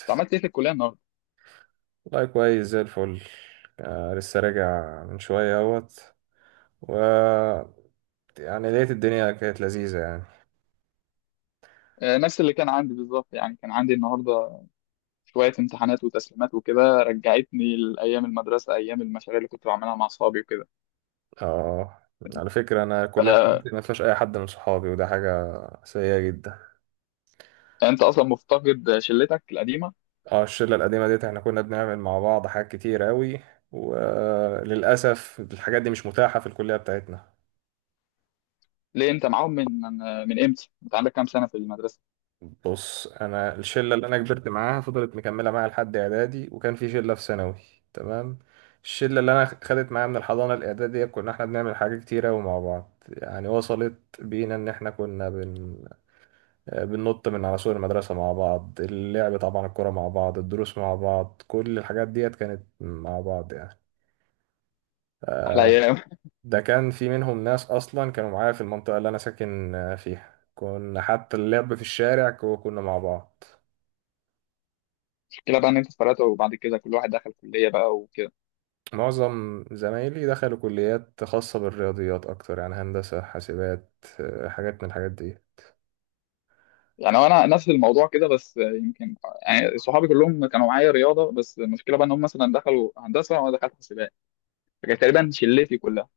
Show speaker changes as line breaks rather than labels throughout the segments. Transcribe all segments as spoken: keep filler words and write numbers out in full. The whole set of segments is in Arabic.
انت عملت ايه في الكليه النهارده؟
والله كويس زي الفل. آه، لسه راجع من شوية اهوت. و يعني لقيت الدنيا كانت لذيذة يعني.
آه، نفس اللي كان عندي بالظبط يعني كان عندي النهارده شويه امتحانات وتسليمات وكده رجعتني لايام المدرسه ايام المشاريع اللي كنت بعملها مع اصحابي وكده.
اه، على فكرة أنا الكلية
آه،
بتاعتي ما فيهاش أي حد من صحابي وده حاجة سيئة جدا.
انت اصلا مفتقد شلتك القديمه؟
اه، الشلة القديمة ديت احنا كنا بنعمل مع بعض حاجات كتير أوي، وللأسف الحاجات دي مش متاحة في الكلية بتاعتنا.
ليه انت معاهم من من من امتى؟ انت عندك كام سنه في المدرسه؟
بص انا الشله اللي انا كبرت معاها فضلت مكمله معايا لحد اعدادي، وكان في شله في ثانوي. تمام. الشله اللي انا خدت معايا من الحضانه الاعداديه كنا احنا بنعمل حاجات كتيره قوي مع بعض، يعني وصلت بينا ان احنا كنا بن... بننط من على سور المدرسه مع بعض، اللعب طبعا، الكوره مع بعض، الدروس مع بعض، كل الحاجات ديت كانت مع بعض يعني.
احلى ايام.
ده كان في منهم ناس اصلا كانوا معايا في المنطقه اللي انا ساكن فيها، كنا حتى اللعب في الشارع كو- كنا مع بعض.
المشكله بقى ان انت اتفرقت وبعد كده كل واحد دخل كليه بقى وكده.
معظم زمايلي دخلوا كليات خاصة بالرياضيات أكتر، يعني هندسة حاسبات، آه، حاجات من الحاجات دي.
يعني انا نفس الموضوع كده بس، آه، يمكن يعني صحابي كلهم كانوا معايا رياضه، بس المشكله بقى ان هم مثلا دخلوا هندسه وانا دخلت حسابات، فكانت تقريبا شلتي كلها.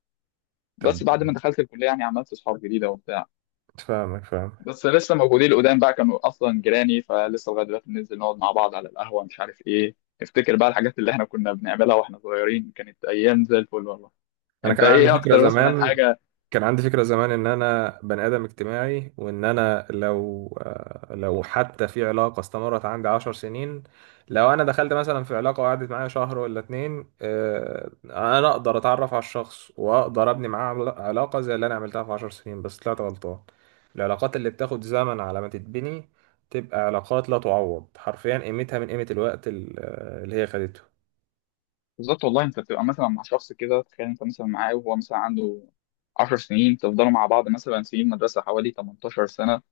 طب
بس بعد ما دخلت الكليه يعني عملت اصحاب جديده وبتاع.
فاهمك فاهم.
بس لسه موجودين القدام بقى، كانوا اصلا جيراني فلسه لغايه دلوقتي بننزل نقعد مع بعض على القهوه مش عارف ايه. افتكر بقى الحاجات اللي احنا كنا بنعملها واحنا صغيرين كانت ايام زي الفل والله.
أنا
انت
كان عندي
ايه
فكرة
اكتر مثلا
زمان
حاجه؟
كان عندي فكرة زمان إن أنا بني آدم اجتماعي، وإن أنا لو آه، لو حتى في علاقة استمرت عندي عشر سنين. لو أنا دخلت مثلا في علاقة وقعدت معايا شهر ولا اتنين، آه، أنا أقدر أتعرف على الشخص وأقدر أبني معاه عل- علاقة زي اللي أنا عملتها في عشر سنين، بس طلعت غلطان. العلاقات اللي بتاخد زمن على ما تتبني تبقى علاقات لا تعوض حرفيا، قيمتها من قيمة الوقت ال- اللي هي خدته.
بالظبط والله. انت بتبقى مثلا مع شخص كده، تخيل انت مثلا معاه وهو مثلا عنده 10 سنين، تفضلوا مع بعض مثلا سنين مدرسه حوالي تمنتاشر سنة سنه،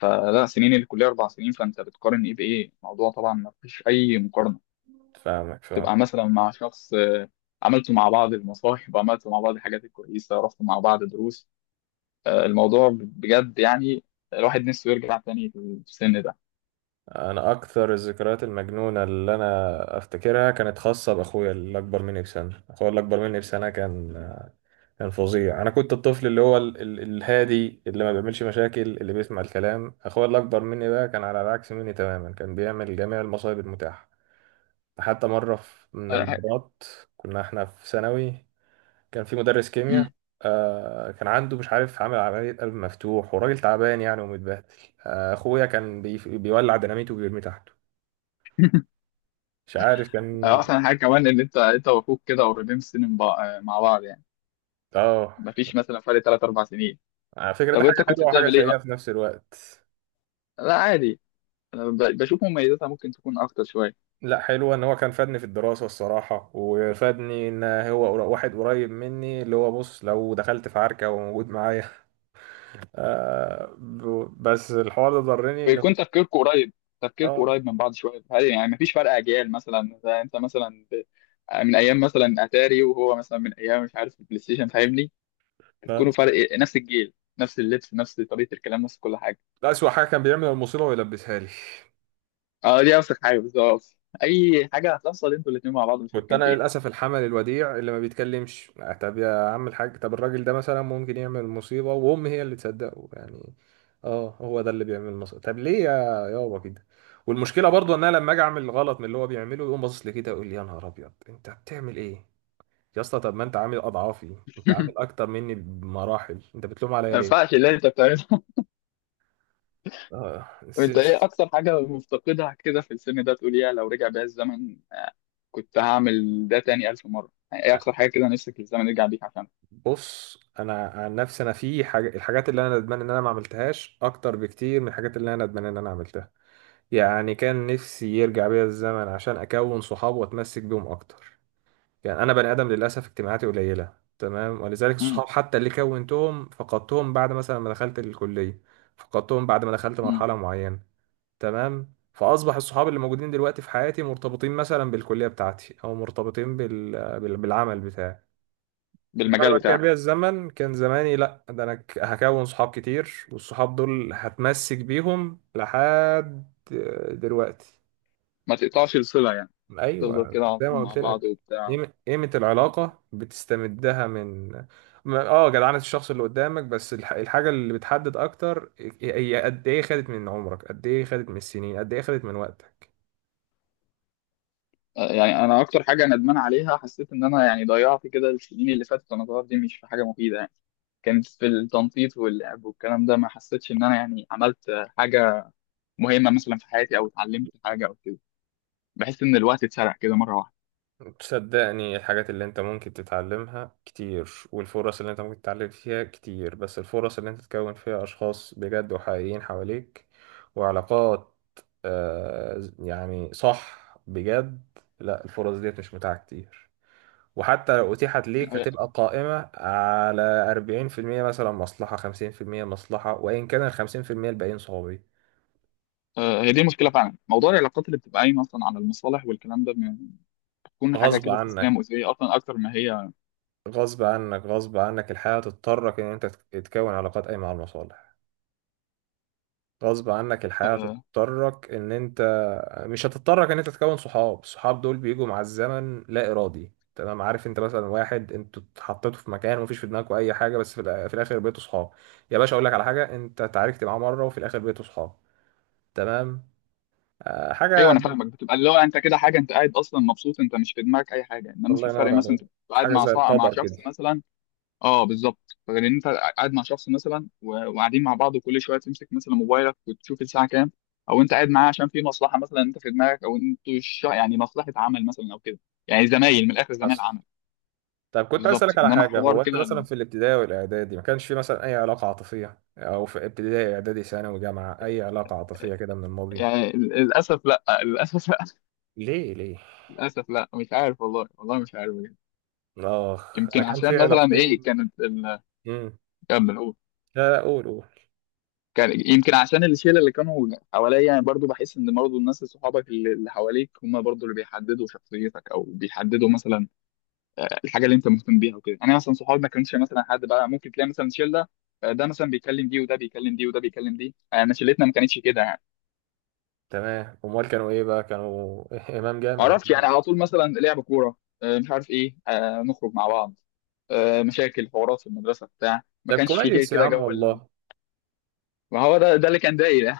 فلا سنين الكليه اربع سنين، فانت بتقارن ايه بايه؟ الموضوع طبعا ما فيش اي مقارنه.
فاهمك فاهم.
تبقى مثلا مع شخص، آه، عملتوا مع بعض المصاحب، عملتوا مع بعض الحاجات الكويسة، رحتوا مع بعض دروس. آه، الموضوع بجد يعني الواحد نفسه يرجع تاني في السن ده.
انا اكثر الذكريات المجنونه اللي انا افتكرها كانت خاصه باخويا اللي اكبر مني بسنه. اخويا اللي اكبر مني بسنه كان كان فظيع. انا كنت الطفل اللي هو ال... ال... الهادي اللي ما بيعملش مشاكل، اللي بيسمع الكلام. اخويا اللي اكبر مني بقى كان على العكس مني تماما، كان بيعمل جميع المصايب المتاحه. حتى مره في- من
آه، ح-
المرات كنا احنا في ثانوي، كان في مدرس
مم.
كيمياء. آه كان عنده مش عارف، عامل عملية قلب مفتوح، وراجل تعبان يعني ومتبهدل. آه أخويا كان بي... بيولع ديناميت وبيرميه تحت. مش عارف
آه،
كان.
أحسن حاجة كمان إن أنت أنت وأخوك كده قريبين في سن من بع- آه، مع بعض يعني،
اه،
مفيش مثلا فرق تلات أربع سنين.
على فكرة ده
طب
حاجة
أنت كنت
حلوة وحاجة
بتعمل إيه
سيئة
بقى؟
في نفس الوقت.
لا عادي، أنا ب- بشوف مميزاتها ممكن تكون أكتر شوية.
لا، حلوة ان هو كان فادني في الدراسة الصراحة، وفادني ان هو قر- واحد قريب مني، اللي هو بص لو دخلت في عركة وموجود معايا آه ب- بس الحوار ده ضرني ان،
بيكون تفكيركم قريب، تفكيركم
اه،
قريب من بعض شويه. هل يعني مفيش فرق اجيال، مثلا زي انت مثلا ب- من ايام مثلا اتاري، وهو مثلا من ايام مش عارف البلاي ستيشن، فاهمني؟ تكونوا
ف-
فرق، نفس الجيل، نفس اللبس، نفس طريقه الكلام، نفس كل حاجه.
ده أسوأ حاجة، كان بيعمل المصيبة ويلبسها لي.
اه دي اوسخ حاجه بالظبط، اي حاجه هتحصل انتوا الاثنين مع بعض
كنت
مشاركين
انا
فيها.
للاسف الحمل الوديع اللي ما بيتكلمش. آه، طب يا عم الحاج، طب الراجل ده مثلا ممكن يعمل مصيبه، وام هي اللي تصدقه يعني. اه، هو ده اللي بيعمل مصيبه، طب ليه يا، يابا كده. والمشكله برضو ان انا لما اجي اعمل غلط من اللي هو بيعمله يقوم باصص لي كده، يقول لي يا نهار ابيض انت بتعمل ايه يا اسطى. طب ما انت عامل اضعافي، انت عامل اكتر مني بمراحل، انت بتلوم عليا
ما
ليه؟
ينفعش اللي انت بتعمله.
اه،
انت ايه
سيس.
اكتر حاجه مفتقدها كده في السن ده تقول يا لو رجع بيا الزمن كنت هعمل ده تاني الف مره؟ يعني ايه اكتر حاجه كده نفسك الزمن يرجع بيك عشانها؟
بص انا عن نفسي، انا في حاجه، الحاجات اللي انا ندمان ان انا ما عملتهاش اكتر بكتير من الحاجات اللي انا ندمان ان انا عملتها. يعني كان نفسي يرجع بيا الزمن عشان أكون صحاب وأتمسك بيهم أكتر. يعني أنا بني آدم للأسف اجتماعاتي قليلة. تمام، ولذلك
امم.
الصحاب حتى اللي كونتهم فقدتهم بعد مثلا ما دخلت الكلية. فقدتهم بعد ما دخلت
امم.
مرحلة معينة. تمام، فأصبح الصحاب اللي موجودين دلوقتي في حياتي مرتبطين مثلا بالكلية بتاعتي، أو مرتبطين بال... بال... بالعمل بتاعي. لو
بالمجال
أنا رجع
بتاعك.
بيا الزمن كان زماني لأ، ده أنا ك- هكون صحاب كتير، والصحاب دول هتمسك بيهم لحد دلوقتي.
ما تقطعش الصلة يعني، تفضل
ايوه،
كده على
زي
طول
ما
مع
قلت
بعض
لك.
وبتاع.
قيمة، قيمة العلاقة بتستمدها من، ما- اه جدعنة الشخص اللي قدامك، بس الح- الحاجة اللي بتحدد اكتر هي قد ايه خدت من عمرك، قد ايه خدت من السنين، قد ايه خدت من وقتك.
آه، يعني انا اكتر حاجة ندمان عليها، حسيت ان انا يعني ضيعت كده السنين اللي فاتت وانا صغير دي مش في حاجة مفيدة يعني، كانت في التنطيط واللعب والكلام ده، ما حسيتش ان انا يعني عملت آه، حاجة مهمة مثلا في حياتي او اتعلمت حاجة او كده. بحس ان الوقت اتسرق كده مرة واحدة.
تصدقني الحاجات اللي انت ممكن تتعلمها كتير، والفرص اللي انت ممكن تتعلم فيها كتير، بس الفرص اللي انت تكون فيها اشخاص بجد وحقيقيين حواليك وعلاقات، آه يعني صح بجد، لا الفرص ديت مش متاحة كتير. وحتى لو أتيحت ليك
آه.
هتبقى قائمة على أربعين في المية مثلا مصلحة، خمسين في المية مصلحة، وإن كان ال خمسين في المية الباقيين صحابي
آه، هي دي المشكلة فعلا، موضوع العلاقات اللي بتبقى قايمة اصلا على المصالح والكلام ده، بتكون حاجة
غصب
كده سيستم
عنك.
مؤذية اصلا اكتر ما هي.
غصب عنك، غصب عنك الحياة تضطرك إن أنت تك- تكون علاقات قايمة على المصالح. غصب عنك الحياة
آه،
تضطرك إن أنت، مش هتضطرك إن أنت تكون صحاب، الصحاب دول بيجوا مع الزمن لا إرادي. تمام. عارف أنت مثلا واحد أنتوا اتحطيتوا في مكان ومفيش في دماغكوا أي حاجة، بس في الآ- في الآخر بقيتوا صحاب. يا باشا أقول لك على حاجة، أنت اتعاركت معاه مرة وفي الآخر بقيتوا صحاب. تمام. آه،
ايوه
حاجة.
انا فاهمك، بتبقى اللي هو انت كده حاجه انت قاعد اصلا مبسوط، انت مش في دماغك اي حاجه، انما
الله
في فرق
ينور
مثلا
عليك.
انت بتبقى قاعد
حاجة
مع
زي
صاحب مع
القدر كده.
شخص مثلا. اه بالظبط، غير ان انت قاعد مع شخص مثلا و- وقاعدين مع بعض وكل شويه تمسك مثلا موبايلك وتشوف الساعه كام، او انت قاعد معاه عشان في مصلحه مثلا انت في دماغك، او انتوا الش- يعني مصلحه عمل مثلا او كده، يعني زمايل من الاخر، زمايل
حصل.
عمل.
طب كنت عايز
بالظبط
أسألك على
انما
حاجة،
حوار
هو أنت
كده
مثلا في الابتدائي والإعدادي ما كانش في مثلا أي علاقة عاطفية؟ أو في ابتدائي إعدادي ثانوي جامعة أي علاقة عاطفية كده من الماضي؟
يعني. ال- للاسف لا. للاسف لا.
ليه ليه.
للاسف لا، مش عارف والله، والله مش عارف بجد.
آخ، أنا
يمكن
كان في
عشان مثلا ايه
علاقتين.
كانت ال...
امم.
كمل.
لا لا، قول قول.
كان يمكن عشان الشله اللي كانوا حواليا، يعني برضو بحس ان برضو الناس صحابك اللي اللي حواليك هم برضو اللي بيحددوا شخصيتك او بيحددوا مثلا آه، الحاجه اللي انت مهتم بيها وكده. انا مثلا صحابي ما كانش مثلا حد بقى، ممكن تلاقي مثلا شله آه، ده مثلا بيكلم دي، وده بيكلم دي، وده بيكلم دي، آه، انا شلتنا ما كانتش كده يعني.
تمام، أمال كانوا إيه بقى؟ كانوا إمام
ما
جامعي.
اعرفش، يعني على طول مثلا لعب كوره، آه، مش عارف ايه، آه، نخرج مع بعض، آه، مشاكل حوارات في المدرسه بتاع، ما
طب
كانش في
كويس يا
كده
عم
جو ال-
والله.
ما هو ده ده اللي كان داير يعني.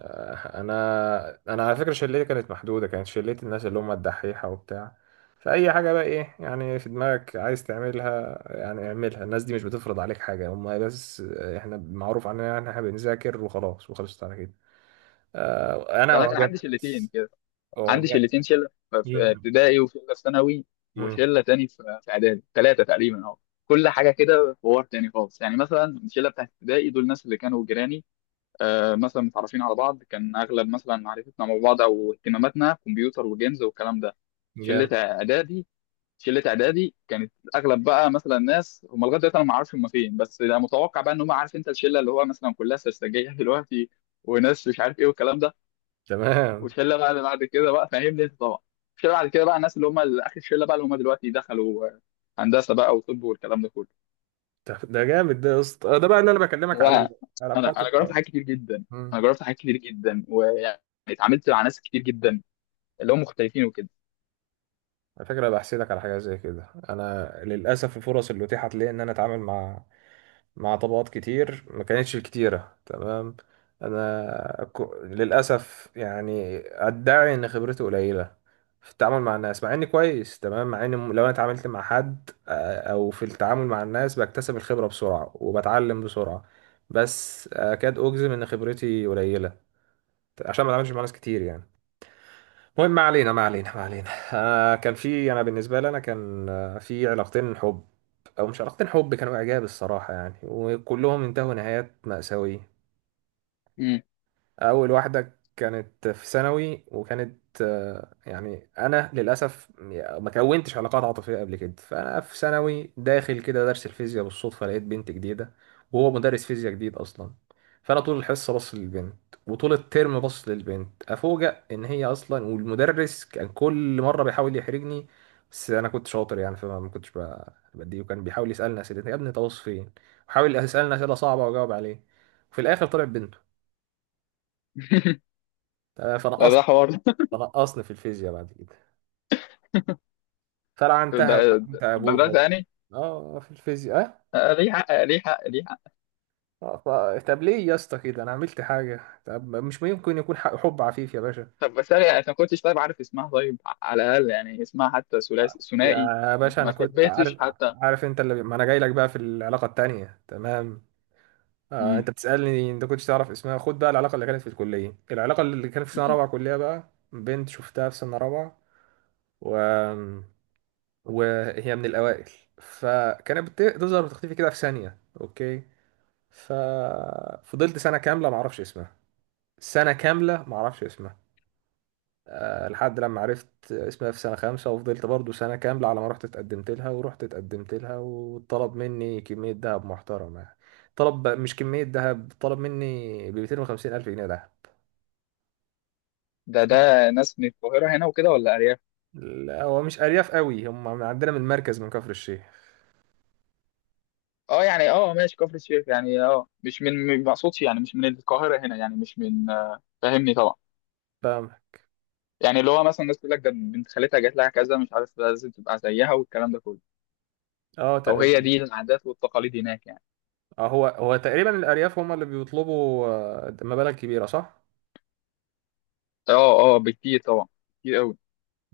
آه، انا انا على فكره شلتي كانت محدوده، كانت شلتي الناس اللي هم الدحيحه وبتاع. فاي حاجه بقى ايه يعني في دماغك عايز تعملها، يعني اعملها، الناس دي مش بتفرض عليك حاجه هم بس. آه، احنا معروف عننا ان احنا بنذاكر وخلاص، وخلصت على كده. آه، انا
انا كان عندي شلتين
اعجبت
كده، عندي
اعجبت
شلتين، شله في
مم.
ابتدائي وشله في ثانوي،
مم.
وشله تاني في في اعدادي، ثلاثه تقريبا اهو. كل حاجه كده حوار تاني خالص يعني. مثلا الشله بتاعت ابتدائي دول الناس اللي كانوا جيراني، آه مثلا متعرفين على بعض، كان اغلب مثلا معرفتنا مع بعض او اهتماماتنا كمبيوتر وجيمز والكلام ده. شله
جامد.
اعدادي، شله اعدادي كانت اغلب بقى مثلا ناس هم لغايه دلوقتي انا ما اعرفش هم فين، بس ده متوقع بقى ان هم عارف انت الشله اللي هو مثلا كلها سرسجيه دلوقتي، وناس مش عارف ايه والكلام ده.
تمام.
والشله بقى اللي بعد كده بقى، فاهمني انت طبعا، الشله بعد كده بقى الناس اللي هم ال- اخر الشله بقى، اللي هم دلوقتي دخلوا آه، هندسه بقى وطب والكلام ده كله
ده ده جامد ده يا اسطى. آه، ده بقى اللي انا بكلمك عليه،
بقى. انا
علاقات
انا جربت
القائمة.
حاجات كتير جدا، انا
امم
جربت حاجات كتير جدا ويعني اتعاملت مع ناس كتير جدا اللي هم مختلفين وكده.
على فكرة بحسدك على حاجة زي كده. أنا للأسف الفرص اللي أتيحت لي إن أنا أتعامل مع، مع طبقات كتير، ما كانتش الكتيرة. تمام. أنا ك- للأسف يعني أدعي إن خبرتي قليلة في التعامل مع الناس، مع إني كويس، تمام، مع إني لو أنا اتعاملت مع حد، آه، أو في التعامل مع الناس بكتسب الخبرة بسرعة وبتعلم بسرعة، بس أكاد أجزم إن خبرتي قليلة عشان ما بتعاملش مع ناس كتير يعني. المهم، ما علينا، ما علينا، ما علينا. آه، كان في أنا بالنسبة لي أنا كان، آه، في علاقتين حب، او مش علاقة حب، كانوا اعجاب الصراحة يعني، وكلهم انتهوا نهايات مأساوية.
مم.
اول واحده كانت في ثانوي وكانت، آه، يعني انا للاسف ما كونتش علاقات عاطفيه قبل كده. فانا في ثانوي داخل كده درس الفيزياء بالصدفه لقيت بنت جديده، وهو مدرس فيزياء جديد اصلا. فانا طول الحصه بص للبنت، وطول الترم بص للبنت. افوجئ ان هي اصلا، والمدرس كان كل مره بيحاول يحرجني، بس انا كنت شاطر يعني. فما ما كنتش ب- بديه. وكان بيحاول يسالني اسئله، يا ابني انت باصص فين، وحاول يسالني اسئله صعبه واجاوب عليه. وفي الاخر طلع بنته. آه، فانا
لا ده حوار ده.
فنقصني في الفيزياء بعد كده، فلعنتها
ده-
ولعنت
في
ابوها.
المدرسه يعني؟
اه في الفيزياء.
آه، ليه حق، ليه حق، ليه حق.
اه آه، ف- طب ليه يا اسطى كده؟ انا عملت حاجه؟ طب مش ممكن يكون ح- حب عفيف يا باشا؟
طب بس انا يعني أنا ما كنتش طيب عارف اسمها، طيب على الاقل يعني اسمها حتى ثلاثي ثنائي،
يا باشا
ما
انا كنت
شبهتش
عارف.
حتى.
عارف انت اللي، ما انا جاي لك بقى في العلاقه التانية. تمام. آه
مم.
انت بتسالني انت كنتش تعرف اسمها؟ خد بقى العلاقه اللي كانت في الكليه. العلاقه اللي كانت في سنه
مم.
رابعه كليه بقى، بنت شفتها في سنه رابعه و... وهي من الاوائل. فكانت بت- بتظهر وتختفي كده في ثانيه، اوكي. ففضلت سنة كاملة معرفش اسمها، سنة كاملة معرفش اسمها. آه، لحد لما عرفت اسمها في سنة خامسة، وفضلت برضو سنة كاملة على ما رحت اتقدمت لها. ورحت اتقدمت لها وطلب مني كمية دهب محترمة يعني. طلب، مش كمية دهب، طلب مني ب ميتين وخمسين ألف جنيه دهب.
ده ده ناس من القاهره هنا وكده ولا ارياف؟
لا، هو مش أرياف قوي، هم من عندنا من المركز من كفر الشيخ.
اه يعني، اه ماشي كفر الشيخ يعني، اه مش من، ما اقصدش يعني مش من القاهره هنا، يعني مش من، آه، فاهمني طبعا،
فاهم.
يعني اللي هو مثلا الناس تقول لك ده بنت خالتها جات لها كذا مش عارف لازم تبقى زيها والكلام ده كله،
اه
او هي
تقريبا.
دي العادات والتقاليد هناك يعني.
آه، هو هو تقريبا الأرياف هم اللي بيطلبوا آه، مبالغ كبيرة، صح؟
اه اه، بكتير طبعا، كتير قوي.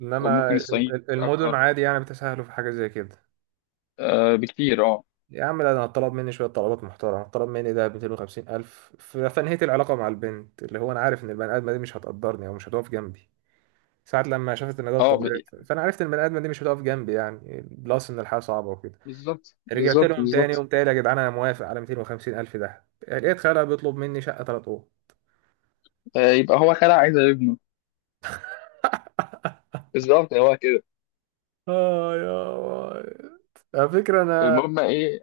انما
وممكن
ال-
الصعيد
ال- المدن
اكتر،
عادي يعني بتسهلوا في حاجه زي كده.
آه بكتير اه.
يا عم لا، ده انا طلب مني شويه طلبات محترمه. طلب مني ده ميتين وخمسين الف، ف- فانهيت العلاقه مع البنت اللي هو، انا عارف ان البني ادمه دي مش هتقدرني او مش هتقف جنبي. ساعة لما شافت ان ده
اه ب...
طبيعي، ف- فانا عرفت ان البني ادمه دي مش هتقف جنبي يعني، بلس ان الحياه صعبه وكده.
بالظبط،
رجعت
بالظبط،
لهم تاني،
بالظبط.
قمت قايل يا جدعان انا موافق على ميتين وخمسين الف. ده لقيت خالها بيطلب مني شقه ثلاث اوض.
آه يبقى هو خلع عايز ابنه، بالظبط هو كده.
اه يا واد. على فكرة انا،
المهم ايه؟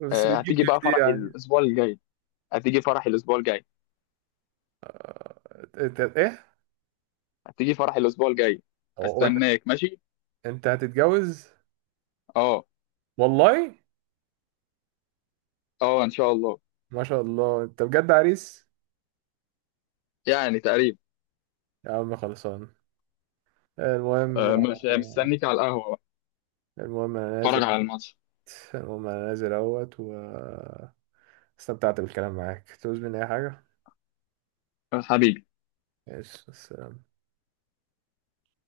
بس
آه
بتجيب
هتيجي
دي في
بقى
دي
فرح
يعني.
الاسبوع الجاي، هتيجي فرح الاسبوع الجاي،
انت ايه؟
هتيجي فرح الاسبوع الجاي،
هو
استناك ماشي.
انت هتتجوز؟
اه.
والله.
اه ان شاء الله.
ما شاء الله انت بجد عريس.
يعني تقريبا.
يا عم خلصان. المهم.
آه، مش مستنيك على القهوه بقى.
المهم انا نازل.
اتفرج على الماتش.
المهم انا نازل اهوت، واستمتعت بالكلام معاك. تعوز مني اي حاجة؟
حبيبي.
ماشي، السلام.